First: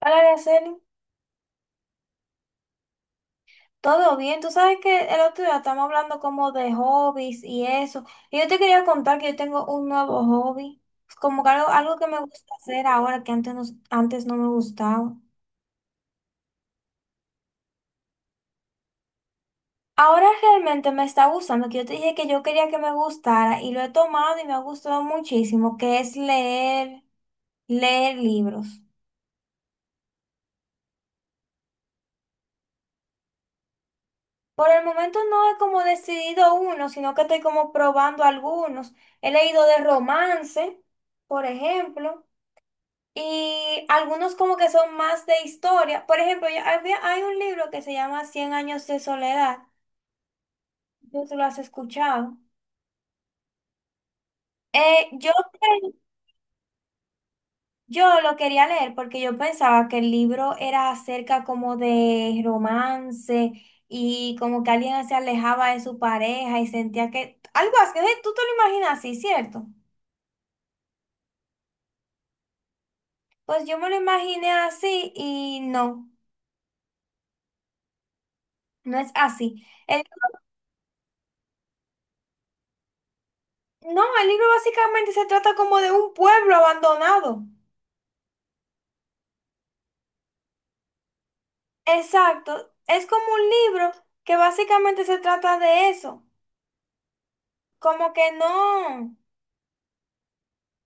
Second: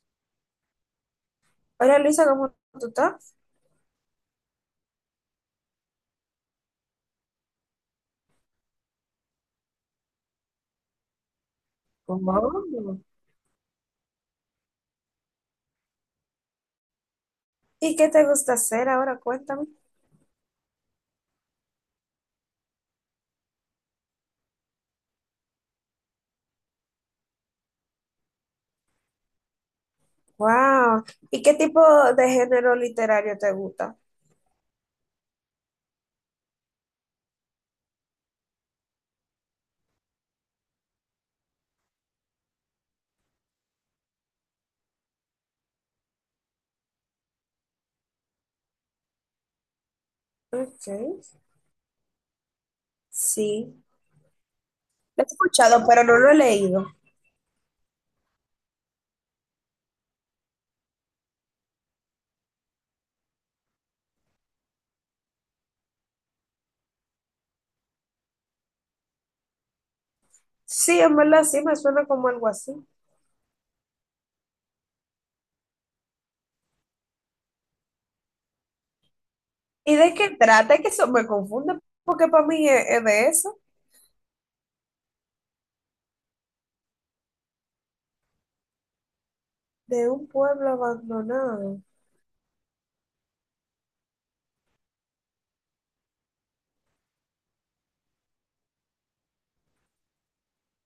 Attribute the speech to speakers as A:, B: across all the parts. A: Hola, Araceli.
B: Hola Luisa, ¿cómo tú estás?
A: Todo bien. Tú sabes que el otro día estamos hablando como de hobbies y eso. Y yo te quería contar que yo tengo un nuevo hobby. Es como que algo que me
B: ¿Cómo?
A: gusta hacer ahora que antes no me gustaba.
B: ¿Y qué te gusta hacer ahora? Cuéntame.
A: Ahora realmente me está gustando, que yo te dije que yo quería que me gustara y lo he tomado y me ha gustado muchísimo, que es leer, leer libros.
B: Wow. ¿Y qué tipo de género literario te gusta?
A: Por el momento no he como decidido uno, sino que estoy como probando algunos. He leído de romance, por ejemplo. Y algunos como que son más de historia. Por ejemplo, hay un libro que se llama Cien años de soledad.
B: Ok.
A: Tú sé si lo has escuchado.
B: Sí.
A: Eh,
B: Lo he
A: yo,
B: escuchado,
A: cre-
B: pero no lo he leído.
A: yo lo quería leer porque yo pensaba que el libro era acerca como de romance y como que alguien se alejaba de su pareja y sentía que algo así. ¿Eh? Tú te lo imaginas así, ¿cierto?
B: Sí, en verdad sí, me suena como algo así.
A: Pues yo me lo imaginé así y no, no es así.
B: ¿Y de qué trata? Es que eso me confunde, porque para mí es de eso,
A: No, el libro básicamente se trata como de un pueblo abandonado.
B: de un pueblo abandonado.
A: Exacto. Es como un libro que básicamente se trata de eso. Como que no,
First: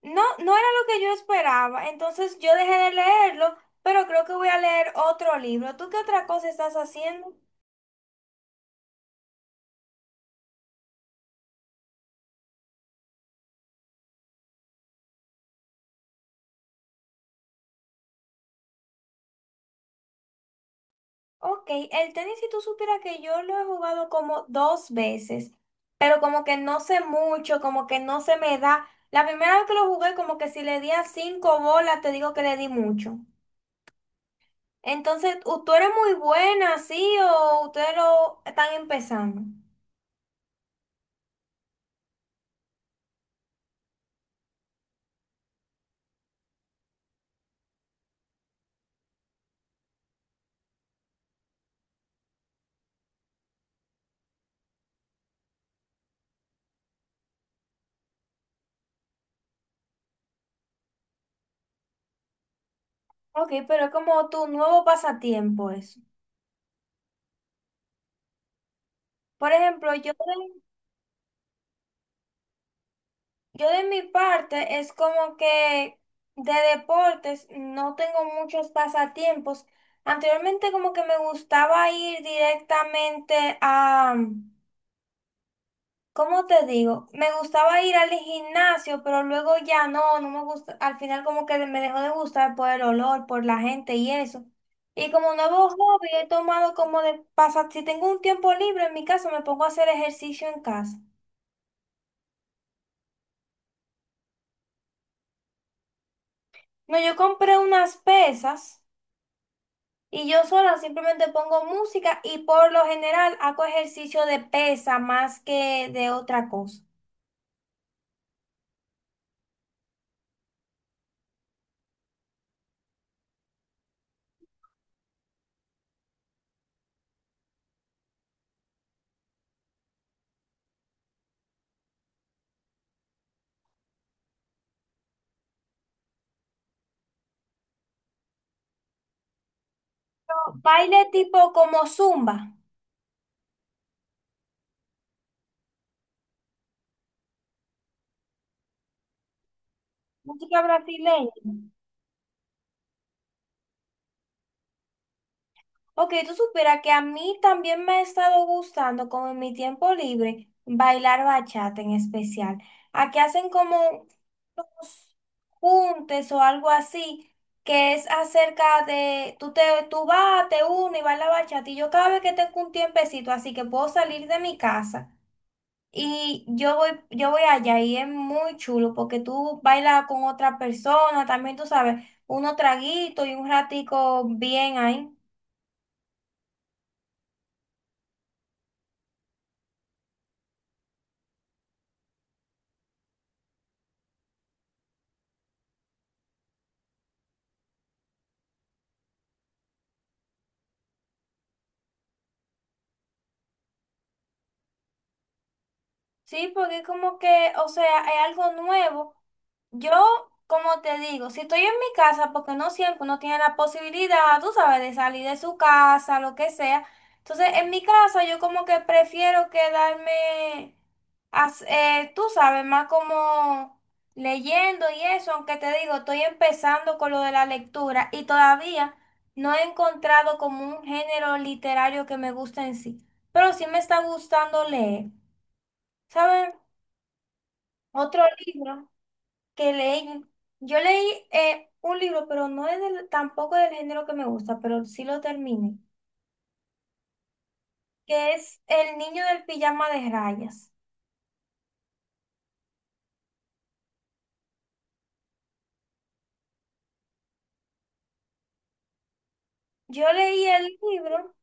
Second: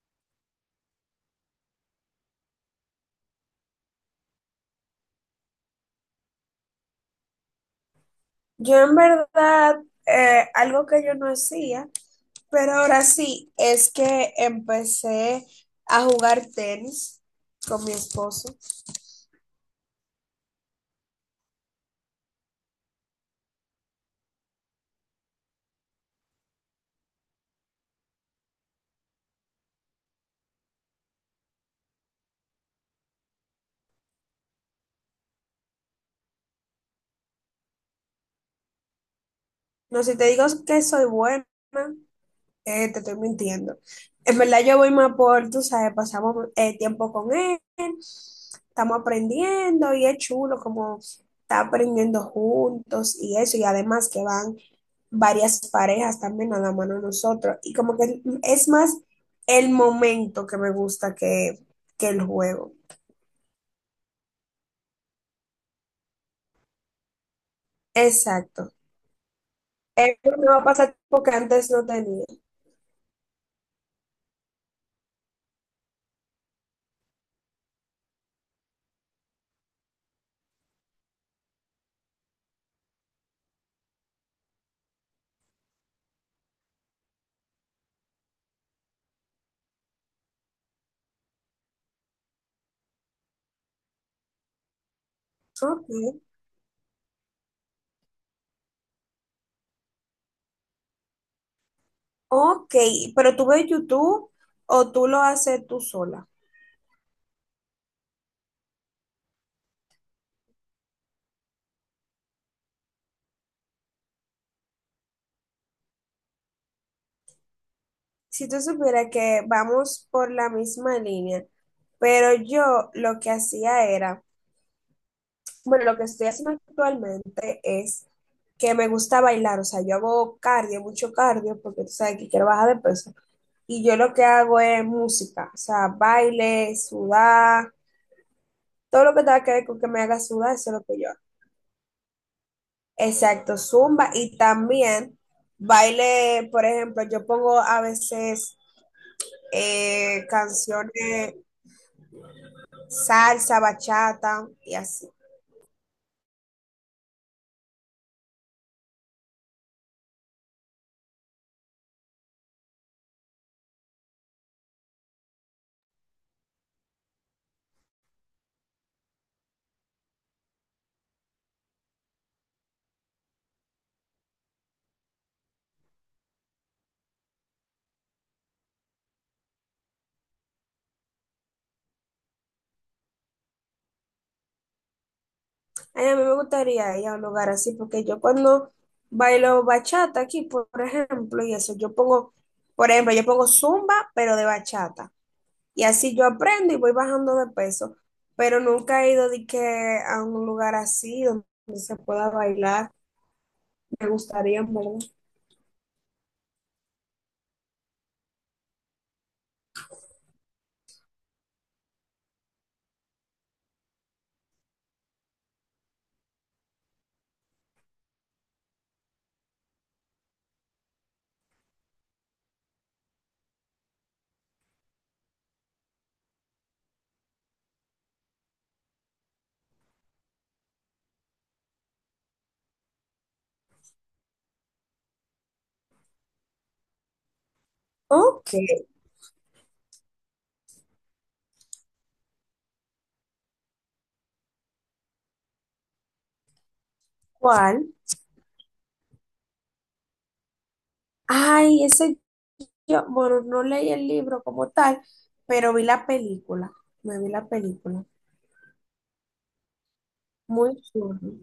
A: no, no era lo que yo esperaba. Entonces yo dejé de leerlo, pero creo que voy a leer otro libro. ¿Tú qué otra cosa estás haciendo?
B: Yo en verdad, algo que yo no hacía, pero ahora sí, es que empecé a jugar tenis con mi esposo.
A: Ok, el tenis, si tú supieras que yo lo he jugado como dos veces, pero como que no sé mucho, como que no se me da. La primera vez que lo jugué, como que si le di a cinco bolas, te digo que le di mucho. Entonces, ¿tú eres muy buena, sí, o ustedes lo están empezando?
B: No, si te digo que soy buena, te estoy mintiendo. En verdad yo voy más por, tú sabes, pasamos tiempo con él, estamos aprendiendo y es chulo como está aprendiendo juntos y eso, y además que van varias parejas también a la mano de nosotros, y como que es más el momento que me gusta que el juego.
A: Ok, pero es como tu nuevo pasatiempo eso.
B: Exacto.
A: Por ejemplo, yo
B: Es un
A: de,
B: nuevo pasatiempo que antes no tenía.
A: yo de mi parte es como que de deportes no tengo muchos pasatiempos. Anteriormente como que me gustaba ir directamente a, ¿cómo te digo? Me gustaba ir al gimnasio, pero luego ya no, no me gusta. Al final como que me dejó de gustar por el olor, por la gente y eso. Y como nuevo hobby
B: Ok.
A: he tomado como de pasar, si tengo un tiempo libre en mi casa, me pongo a hacer ejercicio en casa.
B: Ok, pero tú ves YouTube o tú lo haces tú sola.
A: No, yo compré unas pesas y yo sola simplemente pongo música y por lo general hago ejercicio de pesa más que de otra cosa.
B: Si tú supieras que vamos por la misma línea, pero yo lo que hacía era, bueno, lo que estoy haciendo actualmente es que me gusta bailar, o sea, yo hago cardio, mucho cardio, porque tú sabes que quiero bajar de peso, y yo lo que hago es música, o sea, baile, sudar, todo lo que tenga que ver con que me haga sudar, eso es lo
A: Baile
B: que yo hago.
A: tipo como zumba,
B: Exacto, zumba y también baile, por ejemplo, yo pongo a veces
A: música brasileña.
B: canciones salsa, bachata y así.
A: Ok, tú supieras que a mí también me ha estado gustando, como en mi tiempo libre, bailar bachata en especial. Aquí hacen como unos juntes o algo así, que es acerca de, tú, te, tú vas, te unes y bailas bachata. Y yo cada vez que tengo un tiempecito, así que puedo salir de mi casa y yo voy allá y es muy chulo porque tú bailas con otra persona, también tú sabes, unos traguitos y un ratico bien ahí.
B: Ay, a mí me gustaría ir a un lugar así porque yo cuando bailo bachata aquí, por ejemplo, y eso, yo pongo, por ejemplo, yo pongo zumba, pero de bachata. Y así yo aprendo y voy bajando de peso, pero nunca he ido de que a un lugar así donde se pueda bailar. Me gustaría, ¿en verdad?
A: Sí, porque es como que, o sea, es algo nuevo. Yo, como te digo, si estoy en mi casa, porque no siempre uno tiene la posibilidad, tú sabes, de salir de su casa, lo que sea. Entonces, en mi casa yo como que prefiero quedarme, tú sabes, más como leyendo y eso, aunque te digo, estoy empezando con lo de la lectura y todavía no he encontrado como un género literario que me guste en sí, pero sí me está gustando leer, ¿sabes? Otro
B: Ok,
A: libro que leí, yo leí un libro, pero no es tampoco del género que me gusta, pero sí lo terminé,
B: ¿cuál?
A: que es El niño del pijama de rayas.
B: Ay, ese yo, bueno, no leí el libro como tal, pero vi la película. Me vi la película.
A: Yo leí el
B: Muy chulo.
A: libro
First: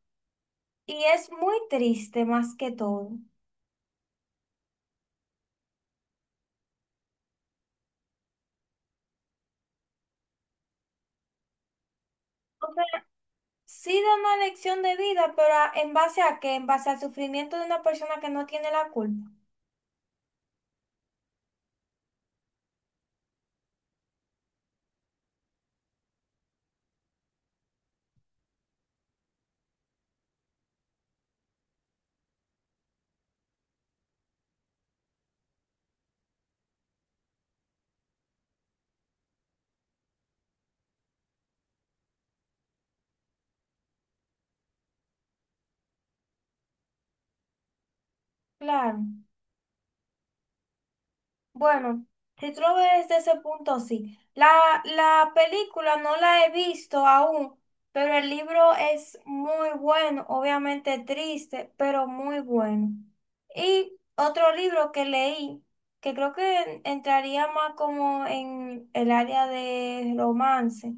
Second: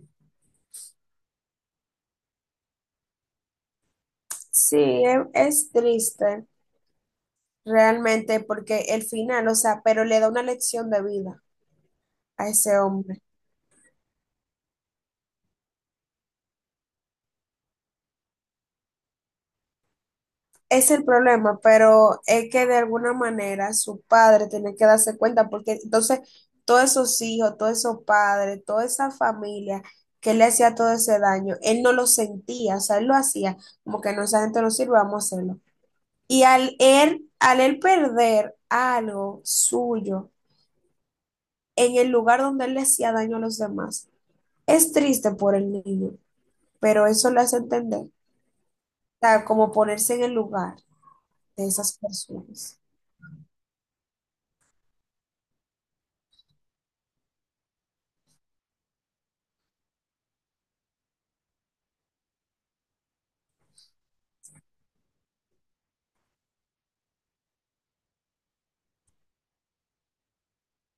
A: y es muy triste más que todo.
B: Sí, es triste realmente porque el final, o sea, pero le da una lección de vida a
A: O
B: ese
A: sea,
B: hombre.
A: sí da una lección de vida, pero ¿en base a qué? En base al sufrimiento de una persona que no tiene la culpa.
B: Es el problema, pero es que de alguna manera su padre tiene que darse cuenta, porque entonces todos esos hijos, todos esos padres, toda esa familia que le hacía todo ese daño, él no lo sentía, o sea, él lo hacía como que no, esa gente no sirve, vamos a hacerlo. Y al él perder algo suyo en el lugar donde él le hacía daño a los demás, es triste por el niño, pero eso le hace entender, o
A: Claro.
B: sea, como ponerse en el lugar de esas
A: Bueno, si tú lo
B: personas.
A: ves desde ese punto, sí. La película no la he visto aún, pero el libro es muy bueno, obviamente triste, pero muy bueno. Y otro libro que leí, que creo que entraría más como en el área de romance,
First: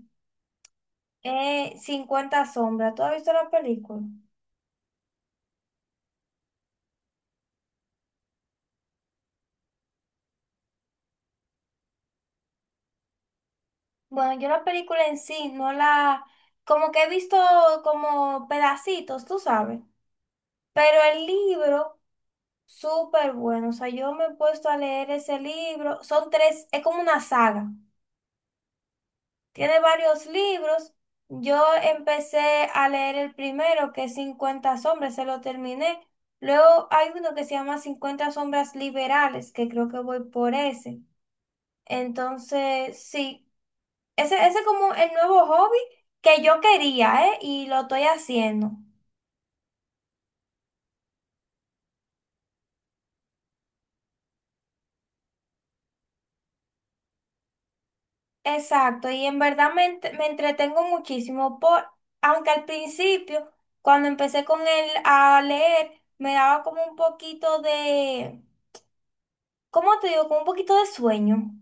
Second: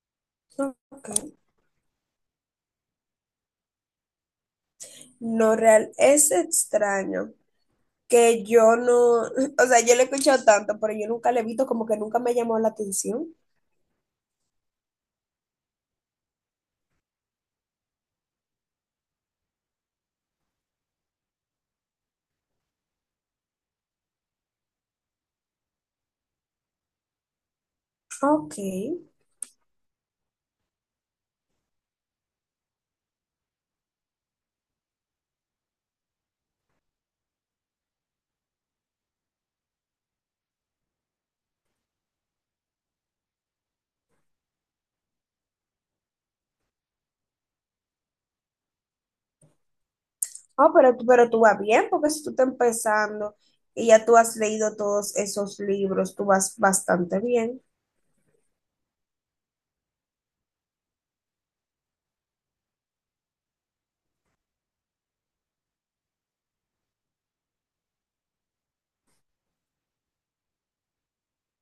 B: Ok.
A: es 50 sombras. ¿Tú has visto la película?
B: No real, es extraño que yo no, o sea, yo le he escuchado tanto, pero yo nunca le he visto, como que nunca me llamó la atención.
A: Bueno, yo la película en sí no la, como que he visto como pedacitos, tú sabes. Pero el libro, súper bueno. O sea, yo me he puesto a leer ese libro. Son tres, es como una saga.
B: Ok.
A: Tiene varios libros. Yo empecé a leer el primero, que es 50 sombras, se lo terminé. Luego hay uno que se llama cincuenta sombras liberales, que creo que voy por ese. Entonces, sí, ese es como el nuevo hobby que yo quería, ¿eh? Y lo estoy haciendo.
B: Oh, pero, pero tú vas bien, porque si tú estás empezando y ya tú has leído todos esos libros, tú vas bastante bien.
A: Exacto, y en verdad me entretengo muchísimo por, aunque al principio, cuando empecé con él a leer, me daba como un poquito de, ¿cómo te digo? Como un poquito de sueño.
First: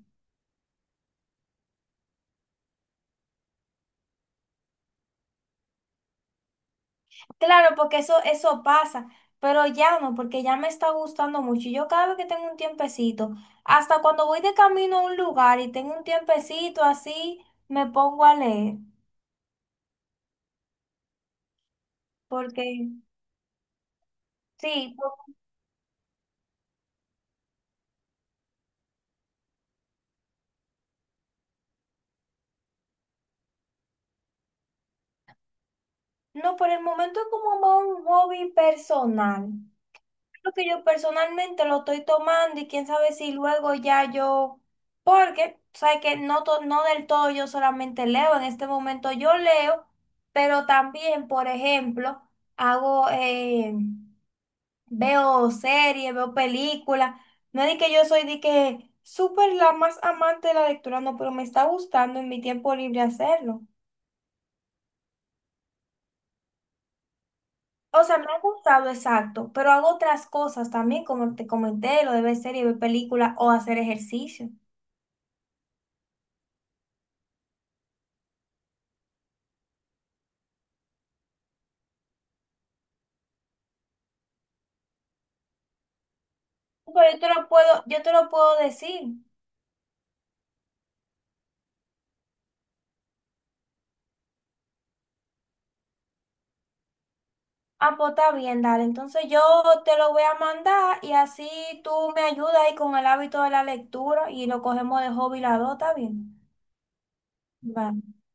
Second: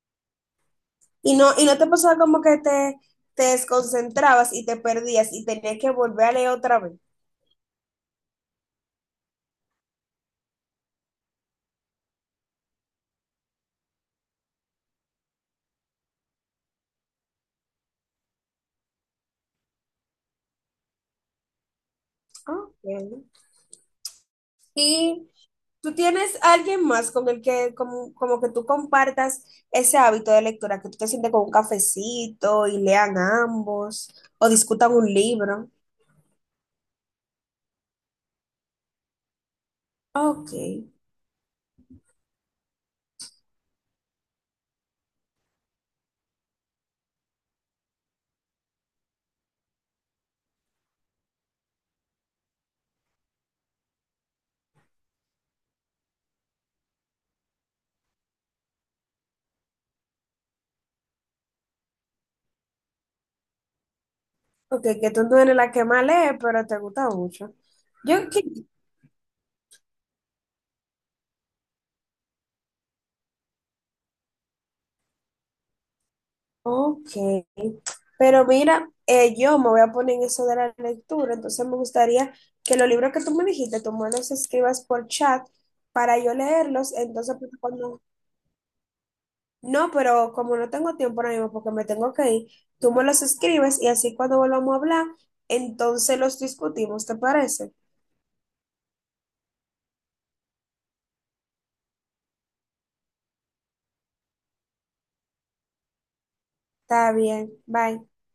B: Y no te pasaba como que te desconcentrabas y te perdías y tenías que volver a leer otra vez.
A: Claro, porque eso pasa, pero ya no, porque ya me está gustando mucho. Y yo cada vez que tengo un tiempecito, hasta cuando voy de camino a un lugar y tengo un tiempecito así, me pongo a leer. Porque,
B: Ok.
A: sí,
B: Y ¿tú tienes alguien más con el que como, como que tú compartas ese hábito de lectura, que tú te sientes con un cafecito y lean ambos o discutan un libro?
A: no, por el momento es como más un hobby personal.
B: Ok,
A: Lo que yo personalmente lo estoy tomando y quién sabe si luego ya yo, porque, sabes que no, no del todo yo solamente leo, en este momento yo leo, pero también, por ejemplo, hago, veo series, veo películas, no es de que yo soy de que súper la más amante de la lectura, no, pero me está gustando en mi tiempo libre hacerlo.
B: ok, que tú no eres la que más lee, pero te gusta mucho.
A: O sea, me
B: Yo,
A: ha
B: que-
A: gustado, exacto, pero hago otras cosas también, como te comenté, lo de ver series, ver películas o hacer ejercicio.
B: ok, pero mira, yo me voy a poner en eso de la lectura, entonces me gustaría que los libros que tú me dijiste, tú me los escribas por chat para yo leerlos,
A: Pero yo te
B: entonces
A: lo
B: pues,
A: puedo, yo
B: cuando...
A: te lo puedo decir.
B: No, pero como no tengo tiempo ahora mismo porque me tengo que ir, tú me los escribes y así cuando volvamos a hablar, entonces los discutimos, ¿te parece?
A: Ah, pues está bien, dale. Entonces yo te lo voy a mandar y así tú me ayudas ahí con el hábito de la lectura y lo cogemos de hobby la dos, está bien.
B: Está bien,
A: Vale.
B: bye.